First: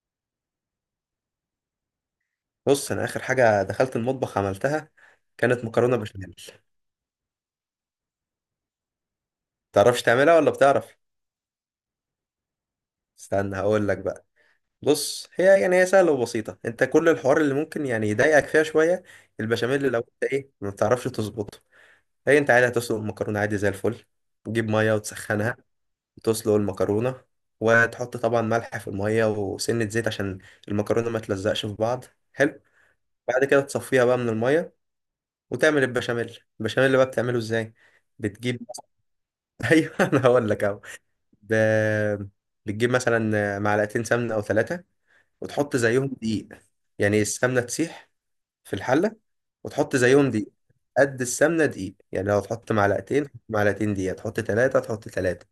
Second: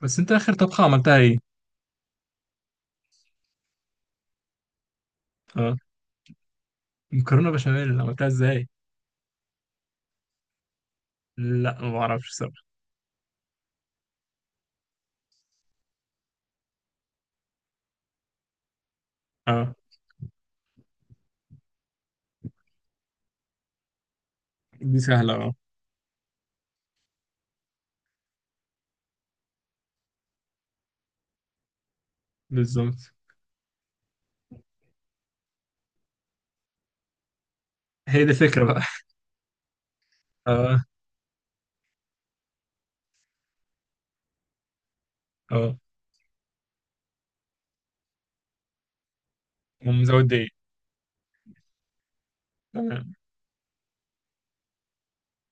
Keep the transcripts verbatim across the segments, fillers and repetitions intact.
بس انت اخر طبخة عملتها ايه؟ بص انا اخر حاجه دخلت المطبخ عملتها كانت اه. مكرونه بشاميل. مكرونة بشاميل عملتها ازاي؟ تعرفش تعملها ولا بتعرف؟ لا ما اعرفش الصراحة. استنى هقول لك بقى. بص هي يعني هي سهله وبسيطه، انت كل الحوار اللي ممكن يعني يضايقك فيها شويه اه. البشاميل، لو انت ايه ما بتعرفش تظبطه. هي انت عادي هتسلق المكرونه عادي زي الفل، تجيب ميه دي سهلة، اه. وتسخنها وتسلق المكرونه، وتحط طبعا ملح في الميه وسنه زيت عشان المكرونه ما تلزقش في بعض. حلو. بالظبط. بعد كده تصفيها بقى من الميه وتعمل البشاميل. البشاميل بقى بتعمله ازاي؟ هي دي بتجيب، الفكرة بقى. ايوه انا هقول لك اهو. اه. ب... بتجيب مثلا معلقتين سمنه او ثلاثه وتحط اه، زيهم دقيق. يعني السمنه تسيح في الحله وتحط ومزود زيهم دقيق. دقيق. قد السمنه دقيق، يعني لو تحط تمام، معلقتين تحط معلقتين دقيق، تحط ثلاثه تحط ثلاثه.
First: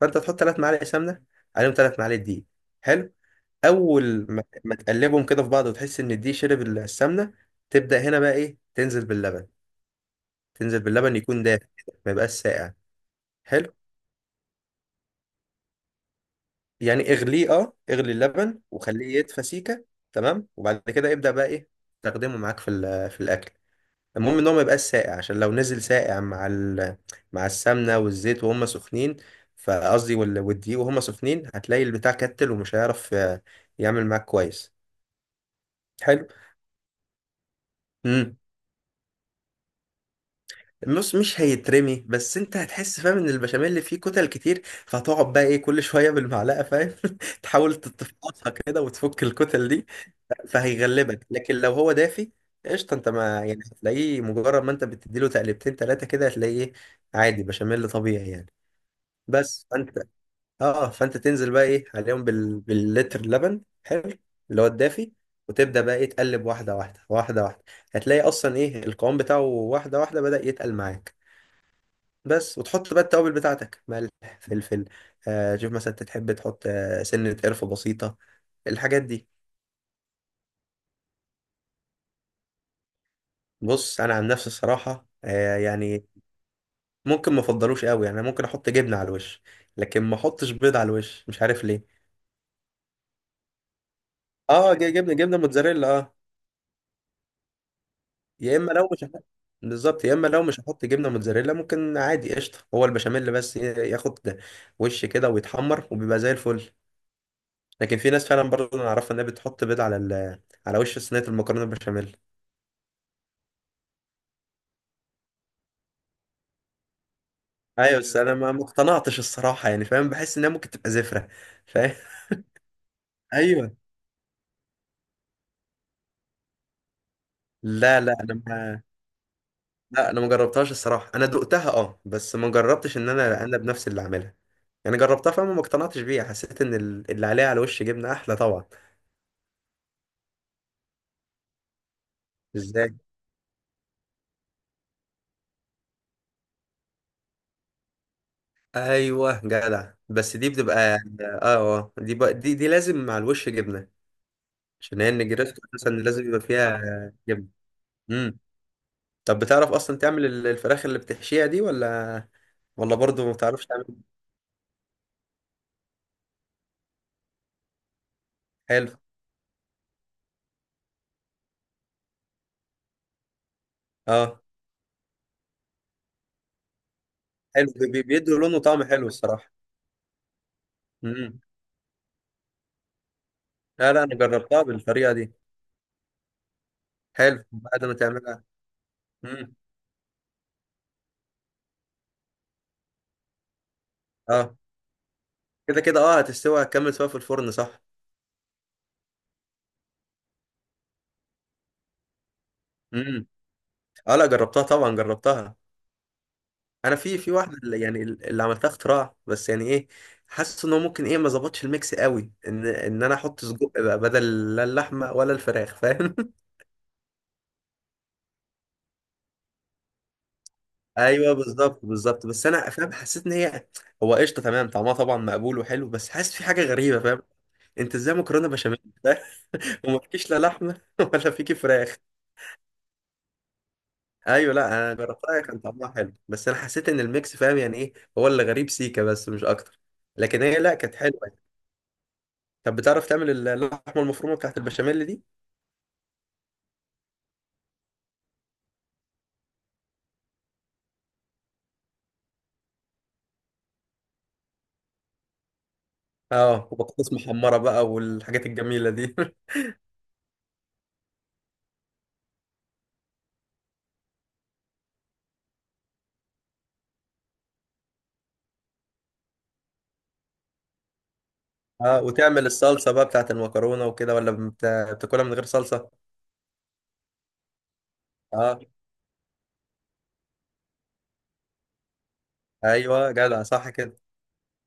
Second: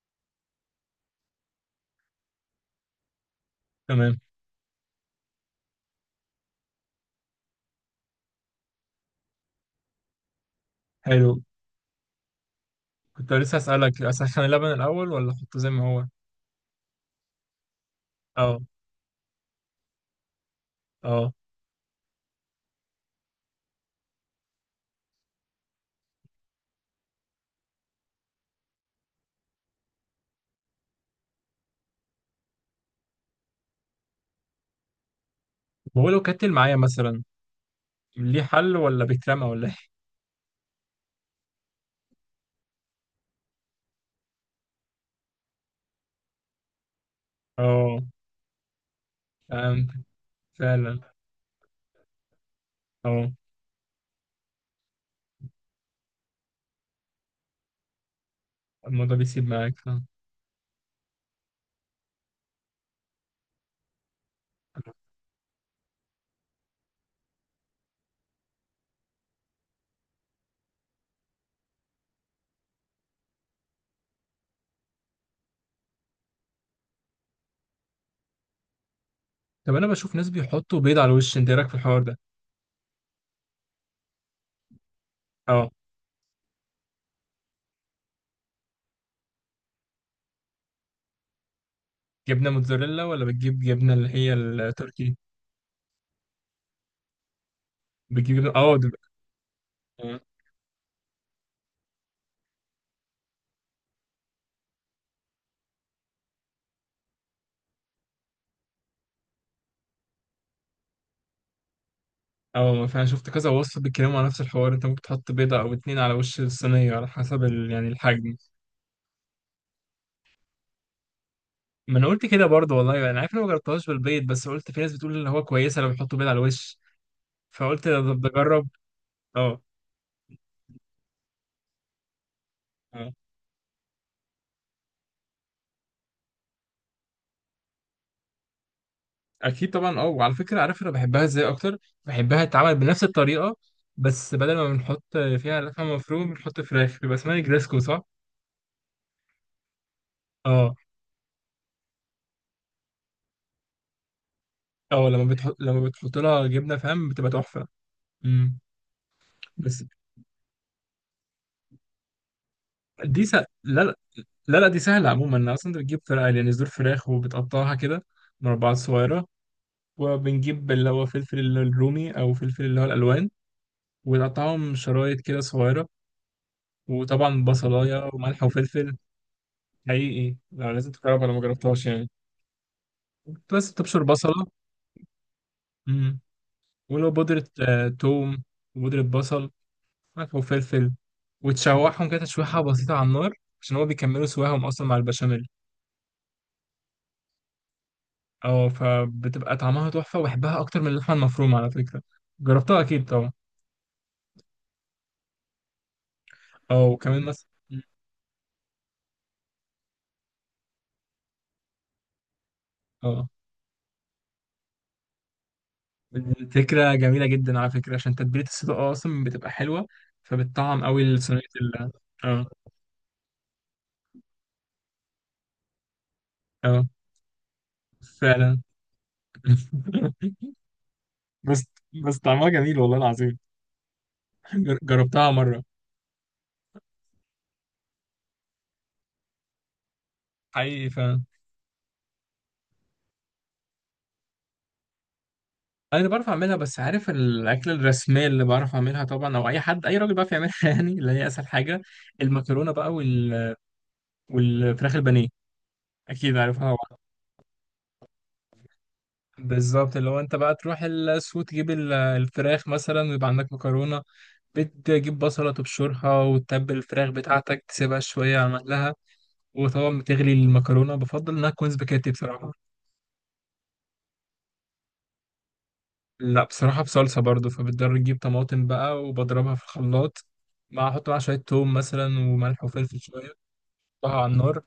فانت تحط ثلاث معالق سمنه عليهم ثلاث معالق دقيق. حلو. تمام. اول ما ما تقلبهم كده في بعض وتحس ان الدقيق شرب السمنه، تبدا هنا بقى ايه تنزل باللبن. تنزل باللبن حلو. يكون دافئ، ما يبقاش ساقع. كنت لسه حلو. اسألك اسخن اللبن الاول ولا احطه زي ما هو؟ يعني اغليه، اه اغلي اه. اللبن وخليه يدفى سيكه. تمام، وبعد كده ابدا اه، بقى ايه تستخدمه معاك في ال- في الاكل. المهم ان هو ما يبقاش ساقع، عشان لو نزل ساقع مع ال... مع السمنه والزيت وهم سخنين، فقصدي وال- والدقيق وهم سخنين، هتلاقي البتاع كتل ومش هيعرف آه، يعمل معاك كويس. وهو لو كتل معايا مثلا حلو. ليه حل ولا بيترمى ولا ايه؟ النص مش هيترمي، بس انت هتحس فاهم ان البشاميل اللي فيه كتل كتير، فهتقعد بقى ايه كل شويه بالمعلقه فاهم تحاول اه، تتفقصها كده وتفك الكتل دي. فهمت. فعلا. فهيغلبك، لكن لو هو دافي قشطه، انت اه، ما يعني هتلاقيه مجرد ما انت بتديله تقلبتين ثلاثه كده، هتلاقيه إيه، عادي بشاميل طبيعي يعني. الموضوع بيسيب بس معاك فانت، فاهم. اه فانت تنزل بقى ايه عليهم بال... باللتر لبن حلو اللي هو الدافي. وتبدا بقى ايه تقلب واحده واحده واحده واحده، هتلاقي اصلا ايه القوام بتاعه واحده واحده بدأ يتقل معاك. بس، وتحط بقى التوابل بتاعتك: ملح، فلفل، آه شوف مثلا انت تحب تحط آه سنة قرفة بسيطة، الحاجات دي. طب انا بشوف ناس بيحطوا بيض على الوش، انت ايه رايك في الحوار ده؟ بص انا عن نفسي الصراحة آه اه. يعني ممكن ما افضلوش قوي. يعني أنا ممكن احط جبنة على الوش، لكن ما احطش بيض على الوش، مش عارف ليه. جبنه موتزاريلا ولا بتجيب جبنه اللي هي اه، ج- جبنة، التركي؟ جبنة موتزاريلا اه. بتجيب جبنه، يا اما اه، لو دب- مش هحط، بالظبط، يا اه. اما لو مش هحط جبنة موتزاريلا ممكن عادي قشطة هو البشاميل بس ي- ياخد وش كده ويتحمر وبيبقى زي الفل. لكن في ناس فعلا برضه انا اعرفها انها بتحط بيض على ال- على وش صينية المكرونة البشاميل. آه، فانا شفت كذا وصفه بيتكلموا على نفس الحوار، انت ممكن تحط بيضه او اتنين على وش الصينيه على حسب ال... يعني ايوه بس انا الحجم. ما ما اقتنعتش الصراحه يعني فاهم، بحس انها ممكن تبقى زفره فاهم. ما انا قلت كده برضه والله، انا عارف ان أنا ما ايوه. جربتهاش بالبيض، بس قلت في ناس بتقول اللي هو كويسه لو بيحطوا بيض على الوش، فقلت ده لا لا انا بجرب. ما اه. لا انا ما جربتهاش الصراحه، انا دقتها اه، بس ما جربتش ان اه، انا انا بنفسي اللي اعملها. يعني جربتها فاهم وما اقتنعتش بيها، حسيت ان ال- اللي عليها على وش جبنه احلى طبعا. اكيد طبعا. اه، وعلى فكره، عارف انا بحبها ازاي اكتر؟ بحبها تتعمل ازاي؟ بنفس الطريقه، بس بدل ما بنحط فيها لحمه مفرومه بنحط فراخ، بيبقى اسمها جريسكو، صح؟ ايوه جدع، بس دي اه. بتبقى اه اه، دي بقى دي دي لازم مع الوش جبنه، عشان اه، هي لما بتحط النجريسكو لما اساسا بتحط لازم يبقى لها جبنه، فيها فاهم، بتبقى جبنه. تحفه. امم. امم. طب بتعرف بس اصلا تعمل ال- الفراخ اللي بتحشيها دي ولا ولا دي برضه ما س... لا. بتعرفش تعمل؟ لا، لا، لا، دي سهله عموما، انا اصلا انت بتجيب فرخ يعني صدور فراخ وبتقطعها كده مربعات حلو. صغيره. وبنجيب اللي هو فلفل الرومي او فلفل اللي هو الالوان، اه، ونقطعهم شرايط كده صغيره. وطبعا حلو، بي- بي- بصلايه بيدوا وملح لون وطعم وفلفل. حلو الصراحه. حقيقي، لا لازم تجربها لو ما امم. جربتهاش يعني. بس لا تبشر لا انا بصله. جربتها بالطريقه دي. امم. ولو حلو. بودره، بعد آه، ما توم. تعملها وبودره بصل. امم، ملح وفلفل. وتشوحهم كده تشويحة بسيطة على النار، عشان هو بيكملوا اه سواهم أصلا مع البشاميل. كده كده اه هتستوي هتكمل سوا في الفرن، صح. اه. فبتبقى طعمها تحفة، وبحبها أكتر من اللحمة المفرومة على فكرة. جربتها أكيد امم. طبعا. اه لا جربتها طبعا جربتها. اه، انا في وكمان في مثلا، واحده اللي- يعني اللي عملتها اختراع بس يعني ايه، حاسس ان هو ممكن ايه ما ظبطش الميكس قوي، ان ان انا اه، احط سجق بقى بدل لا اللحمه ولا الفراخ فاهم. الفكرة جميلة جدا على فكرة، عشان تتبيلة الصدق أصلا بتبقى حلوة، فبتطعم أوي ايوه صينية بالظبط ال بالظبط، اه. بس انا فاهم حسيت ان هي هو قشطه تمام، طعمها طبعا مقبول وحلو، بس حاسس في حاجه اه، غريبه فاهم. انت ازاي مكرونه فعلا. بشاميل وما فيكيش لا لحمه ولا فيكي بس فراخ. بس طعمها جميل والله العظيم. ايوه، لا جر- انا جربتها جربتها كان مرة. طعمها حلو، بس انا حسيت ان الميكس فاهم يعني ايه، هو اللي غريب سيكا بس مش اكتر، لكن هي لا كانت حلوه حقيقي. يعني. طب بتعرف تعمل اللحمه المفرومه بتاعت البشاميل دي؟ انا اللي بعرف اعملها، بس عارف الاكله الرسميه اللي بعرف اعملها طبعا، او اي حد اي راجل بيعرف يعملها يعني اللي هي اسهل حاجه، المكرونه بقى وال... والفراخ البانيه، اكيد اه عارفها طبعاً. وبطاطس محمره بقى والحاجات الجميله دي. بالظبط، اللي هو انت بقى تروح السوق تجيب ال- الفراخ مثلا، ويبقى عندك مكرونه. بتجيب بصله تبشرها، وتتبل الفراخ بتاعتك، تسيبها شويه على مهلها. وطبعا بتغلي المكرونه، بفضل انها تكون اه، سباكيتي وتعمل بصراحه. الصلصه بقى بتاعت المكرونه وكده ولا بت- بتاكلها من غير صلصه؟ لا، بصراحه بصلصه برضو، فبتضطر تجيب اه. طماطم بقى وبضربها في الخلاط، مع احط معاها شويه توم مثلا وملح وفلفل ايوه شويه. جدع صح كده. تحطها على النار،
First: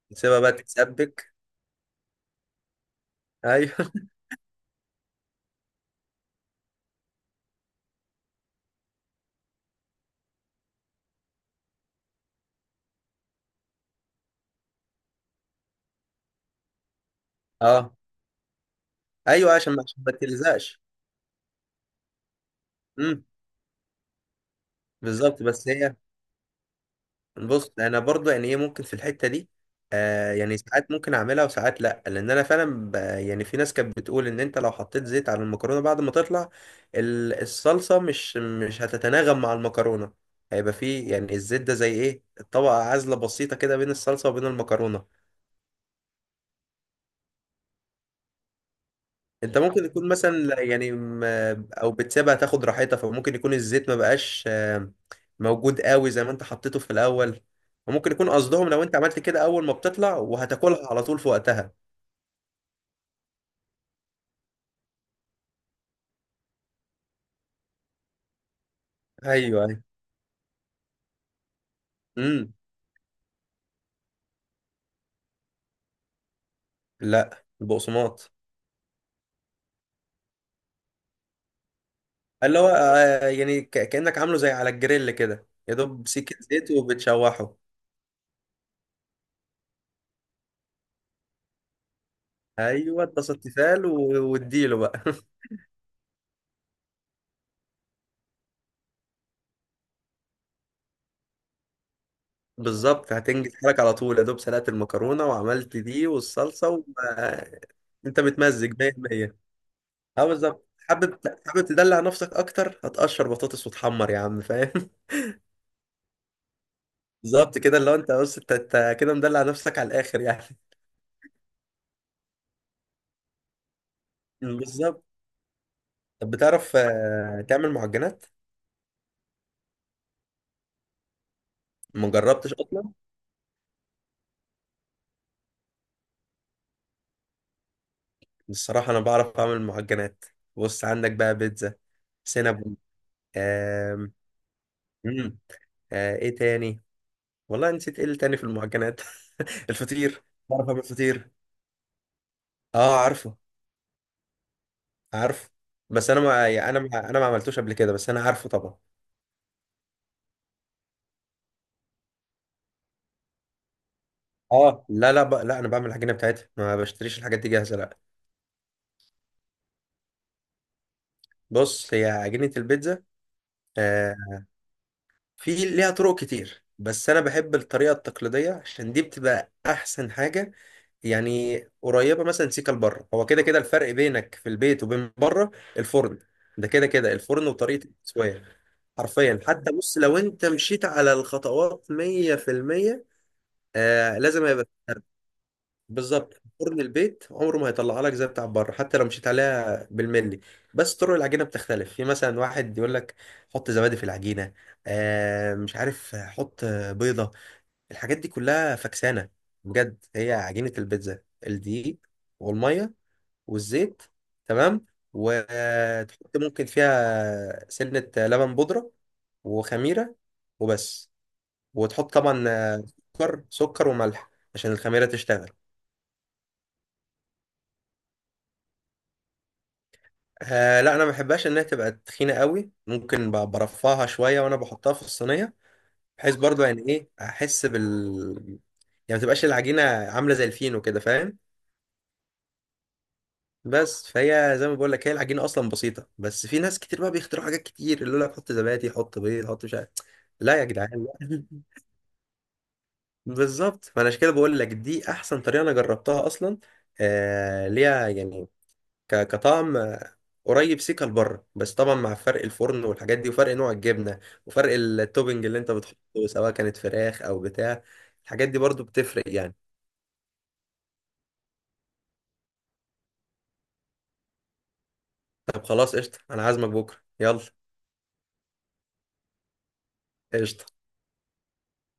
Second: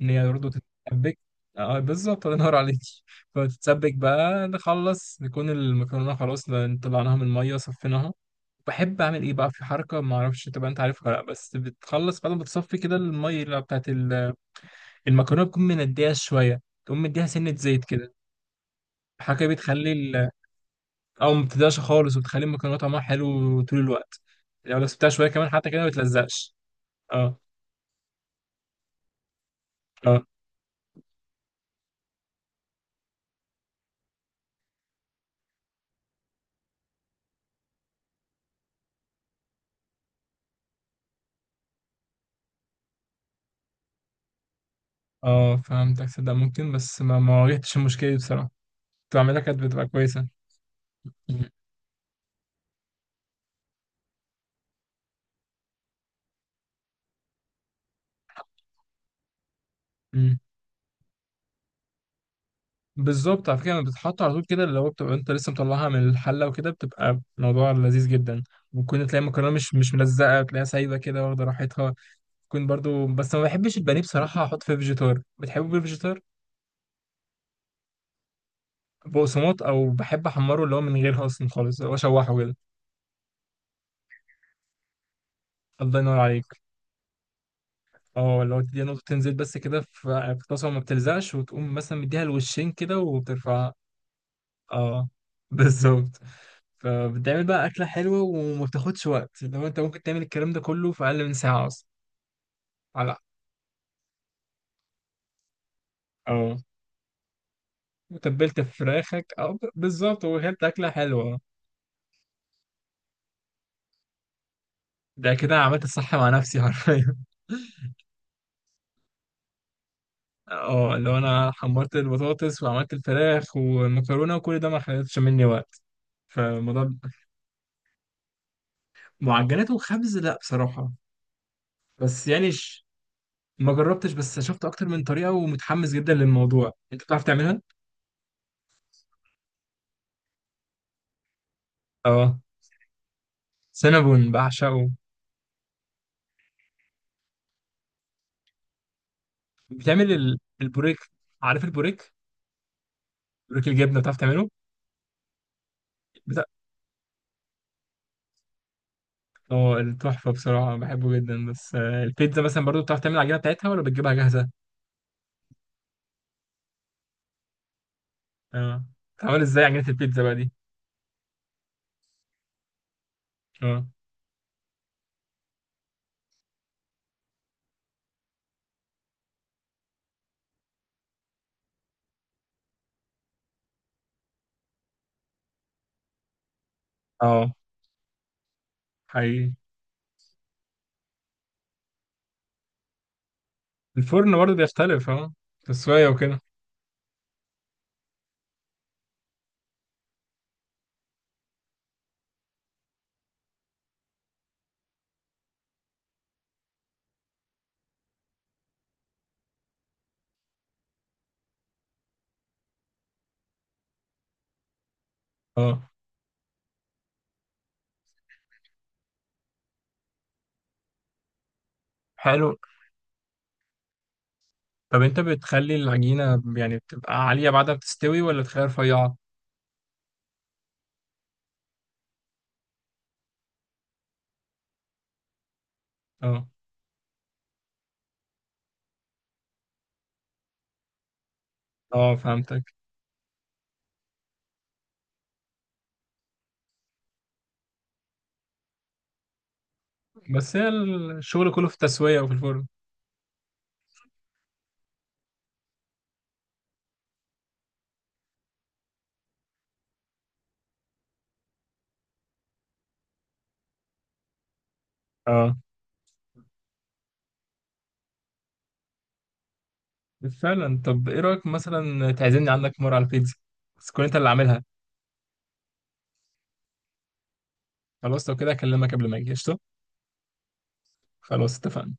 ان هي نسيبها برضه بقى تتسبك. تتسبك. اه، بالظبط، الله ينور عليك. ايوه. فتتسبك بقى، نخلص نكون المكرونه خلاص، ن- طلعناها من الميه، صفيناها. بحب اعمل ايه بقى في حركه، ما اعرفش تبقى انت عارفها ولا لا، بس بتخلص بعد ما بتصفي كده الميه اللي بتاعت ال- المكرونه، بتكون منديها شويه، تقوم مديها سنه زيت اه. كده. الحركه ايوه دي عشان ما بتخلي عشان ما ال- تلزقش. او ما بتديهاش خالص، وبتخلي المكرونه طعمها امم. حلو طول الوقت. لو لو سبتها شويه بالظبط. كمان بس حتى كده ما هي بتلزقش. اه. بص انا برضو يعني ايه ممكن في الحته دي اه. آه يعني ساعات ممكن اعملها وساعات لا، لان انا فعلا ب- يعني في ناس كانت بتقول ان انت لو حطيت زيت على المكرونه بعد ما تطلع، ال- الصلصه مش مش هتتناغم مع المكرونه، هيبقى فيه يعني الزيت ده زي ايه طبقه عازله بسيطه كده بين الصلصه وبين المكرونه. اه، فهمتك، صدق ممكن، بس ما ما واجهتش المشكله دي بصراحه. بتعملها انت كانت بتبقى ممكن تكون كويسة. مثلا لا- يعني مم. م- او بتسيبها تاخد راحتها، فممكن يكون الزيت ما بقاش آه، موجود قوي زي ما انت حطيته في الاول. وممكن يكون قصدهم لو انت عملت كده اول ما بتطلع مم. وهتاكلها على طول في وقتها. بالظبط، على فكرة لما بتتحط على طول كده، اللي هو بتبقى انت لسه مطلعها من الحلة وكده، بتبقى موضوع لذيذ جدا. ممكن تلاقي ايوه المكرونة مش ايوه مش ملزقة، تلاقيها سايبة كده واخدة راحتها. امم. تكون برضو، بس ما بحبش البانيه بصراحة احط فيه فيجيتار، بتحبه بالفيجيتار؟ لا البقسماط. بقسماط، او بحب احمره اللي هو من غيرها اصلا خالص، اللي هو اشوحه كده. اللي هو آه، يعني ك- كانك عامله زي على الجريل كده، يا الله دوب ينور سكه عليك. زيت وبتشوحه. اه، اللي هو تديها نقطتين زيت بس كده في في طاسة، وما بتلزقش، وتقوم مثلا مديها الوشين كده ايوه اتبسط وبترفعها. تفال و- واديله بقى. اه، بالظبط. فبتعمل بقى أكلة حلوة، وما بتاخدش وقت، لو أنت ممكن تعمل الكلام ده كله في أقل من ساعة أصلا. بالظبط، على هتنجز حالك على طول، يا دوب سلقت المكرونه وعملت دي اه، والصلصه انت وتبلت بتمزج. فراخك مية بالمية أو ب- بالظبط، اه وكانت بالظبط. أكلة حابب، حلوة. حابب تدلع نفسك اكتر هتقشر بطاطس وتحمر يا عم فاهم. ده كده عملت الصح مع نفسي حرفيا. بالظبط كده، اللي هو انت بص انت انت كده مدلع نفسك على الاخر يعني. اه، لو أنا حمرت البطاطس وعملت الفراخ والمكرونة وكل ده ما بالظبط. خدتش مني وقت. طب بتعرف فالموضوع آه، تعمل معجنات؟ معجنات وخبز، لا بصراحة. ما بس يعني جربتش ش... اصلا ما جربتش، بس شفت أكتر من طريقة ومتحمس جدا للموضوع، أنت بتعرف تعملها؟ الصراحه. انا بعرف اعمل معجنات. بص عندك بقى بيتزا، اه. سينابون، آم، سينابون بعشقه. مم، آه، ايه تاني؟ والله نسيت ايه اللي تاني في المعجنات. بتعمل الفطير، ال- بعرف اعمل البوريك. فطير. عارف البوريك. اه عارفه. بوريك الجبنه بتعرف تعمله؟ عارف. بس انا بتاع. ما يعني انا ما انا ما عملتوش قبل كده، بس انا عارفه طبعا. اه، التحفه بصراحه بحبه جدا، بس، آه، البيتزا مثلا برضو بتعرف تعمل العجينه بتاعتها ولا بتجيبها جاهزه؟ اه لا لا، ب... لا انا بعمل العجينه بتاعتها ما بشتريش الحاجات دي جاهزه لا. اه. بتعمل ازاي عجينه البيتزا بقى دي؟ بص هي عجينه البيتزا اه. آه في ليها طرق كتير، بس انا بحب الطريقه التقليديه عشان دي بتبقى احسن حاجه. يعني قريبه مثلا سيكا لبره، هو كده كده الفرق بينك في البيت وبين بره الفرن، ده كده كده الفرن اه، وطريقه التسويه. حرفيا حقيقي. حتى بص لو انت مشيت على الخطوات مية بالمية، آه الفرن لازم برضو هيبقى بيختلف، اه، تسويه وكده. بالظبط، فرن البيت عمره ما هيطلع لك زي بتاع بره حتى لو مشيت عليها بالملي. بس طرق العجينه بتختلف، في مثلا واحد يقول لك حط زبادي في العجينه، آه مش عارف حط بيضه، الحاجات دي كلها فكسانه. بجد هي عجينه البيتزا: الدقيق والميه والزيت، تمام، اه. وتحط ممكن فيها سنه لبن بودره وخميره، وبس. وتحط طبعا حلو. آه، سكر، سكر وملح عشان طب الخميره انت تشتغل. بتخلي العجينه يعني بتبقى عاليه بعدها بتستوي ولا تخليها رفيعه؟ آه لا انا ما بحبهاش انها تبقى تخينه قوي، ممكن ب- برفعها شويه وانا بحطها في الصينيه، بحيث اه. برضو يعني ايه احس بال يعني ما تبقاش العجينه عامله زي الفينو كده فاهم. اه، فهمتك. بس فهي زي ما بقول لك هي العجينه اصلا بسيطه، بس في ناس كتير بقى بيخترعوا حاجات كتير، اللي يقول لك حط زبادي، حط بيض، حط مش عارف. بس لا يا هي جدعان، لا. الشغل كله في التسويه وفي الفرن. بالظبط، فانا عشان كده بقول لك دي احسن طريقه انا جربتها اصلا. آه ليها يعني ك- كطعم قريب سيكا لبره، بس طبعا مع فرق الفرن والحاجات دي، وفرق نوع الجبنه، وفرق التوبنج اه، اللي انت بتحطه سواء كانت فراخ او بتاع، الحاجات دي برضو بتفرق يعني. فعلا. طب ايه رايك مثلا تعزمني عندك مره على البيتزا، بس تكون انت اللي عاملها؟ طب خلاص قشطه، انا عازمك بكره يلا. خلاص، لو كده اكلمك قبل ما اجي قشطه. قشطه. خلاص، اتفقنا.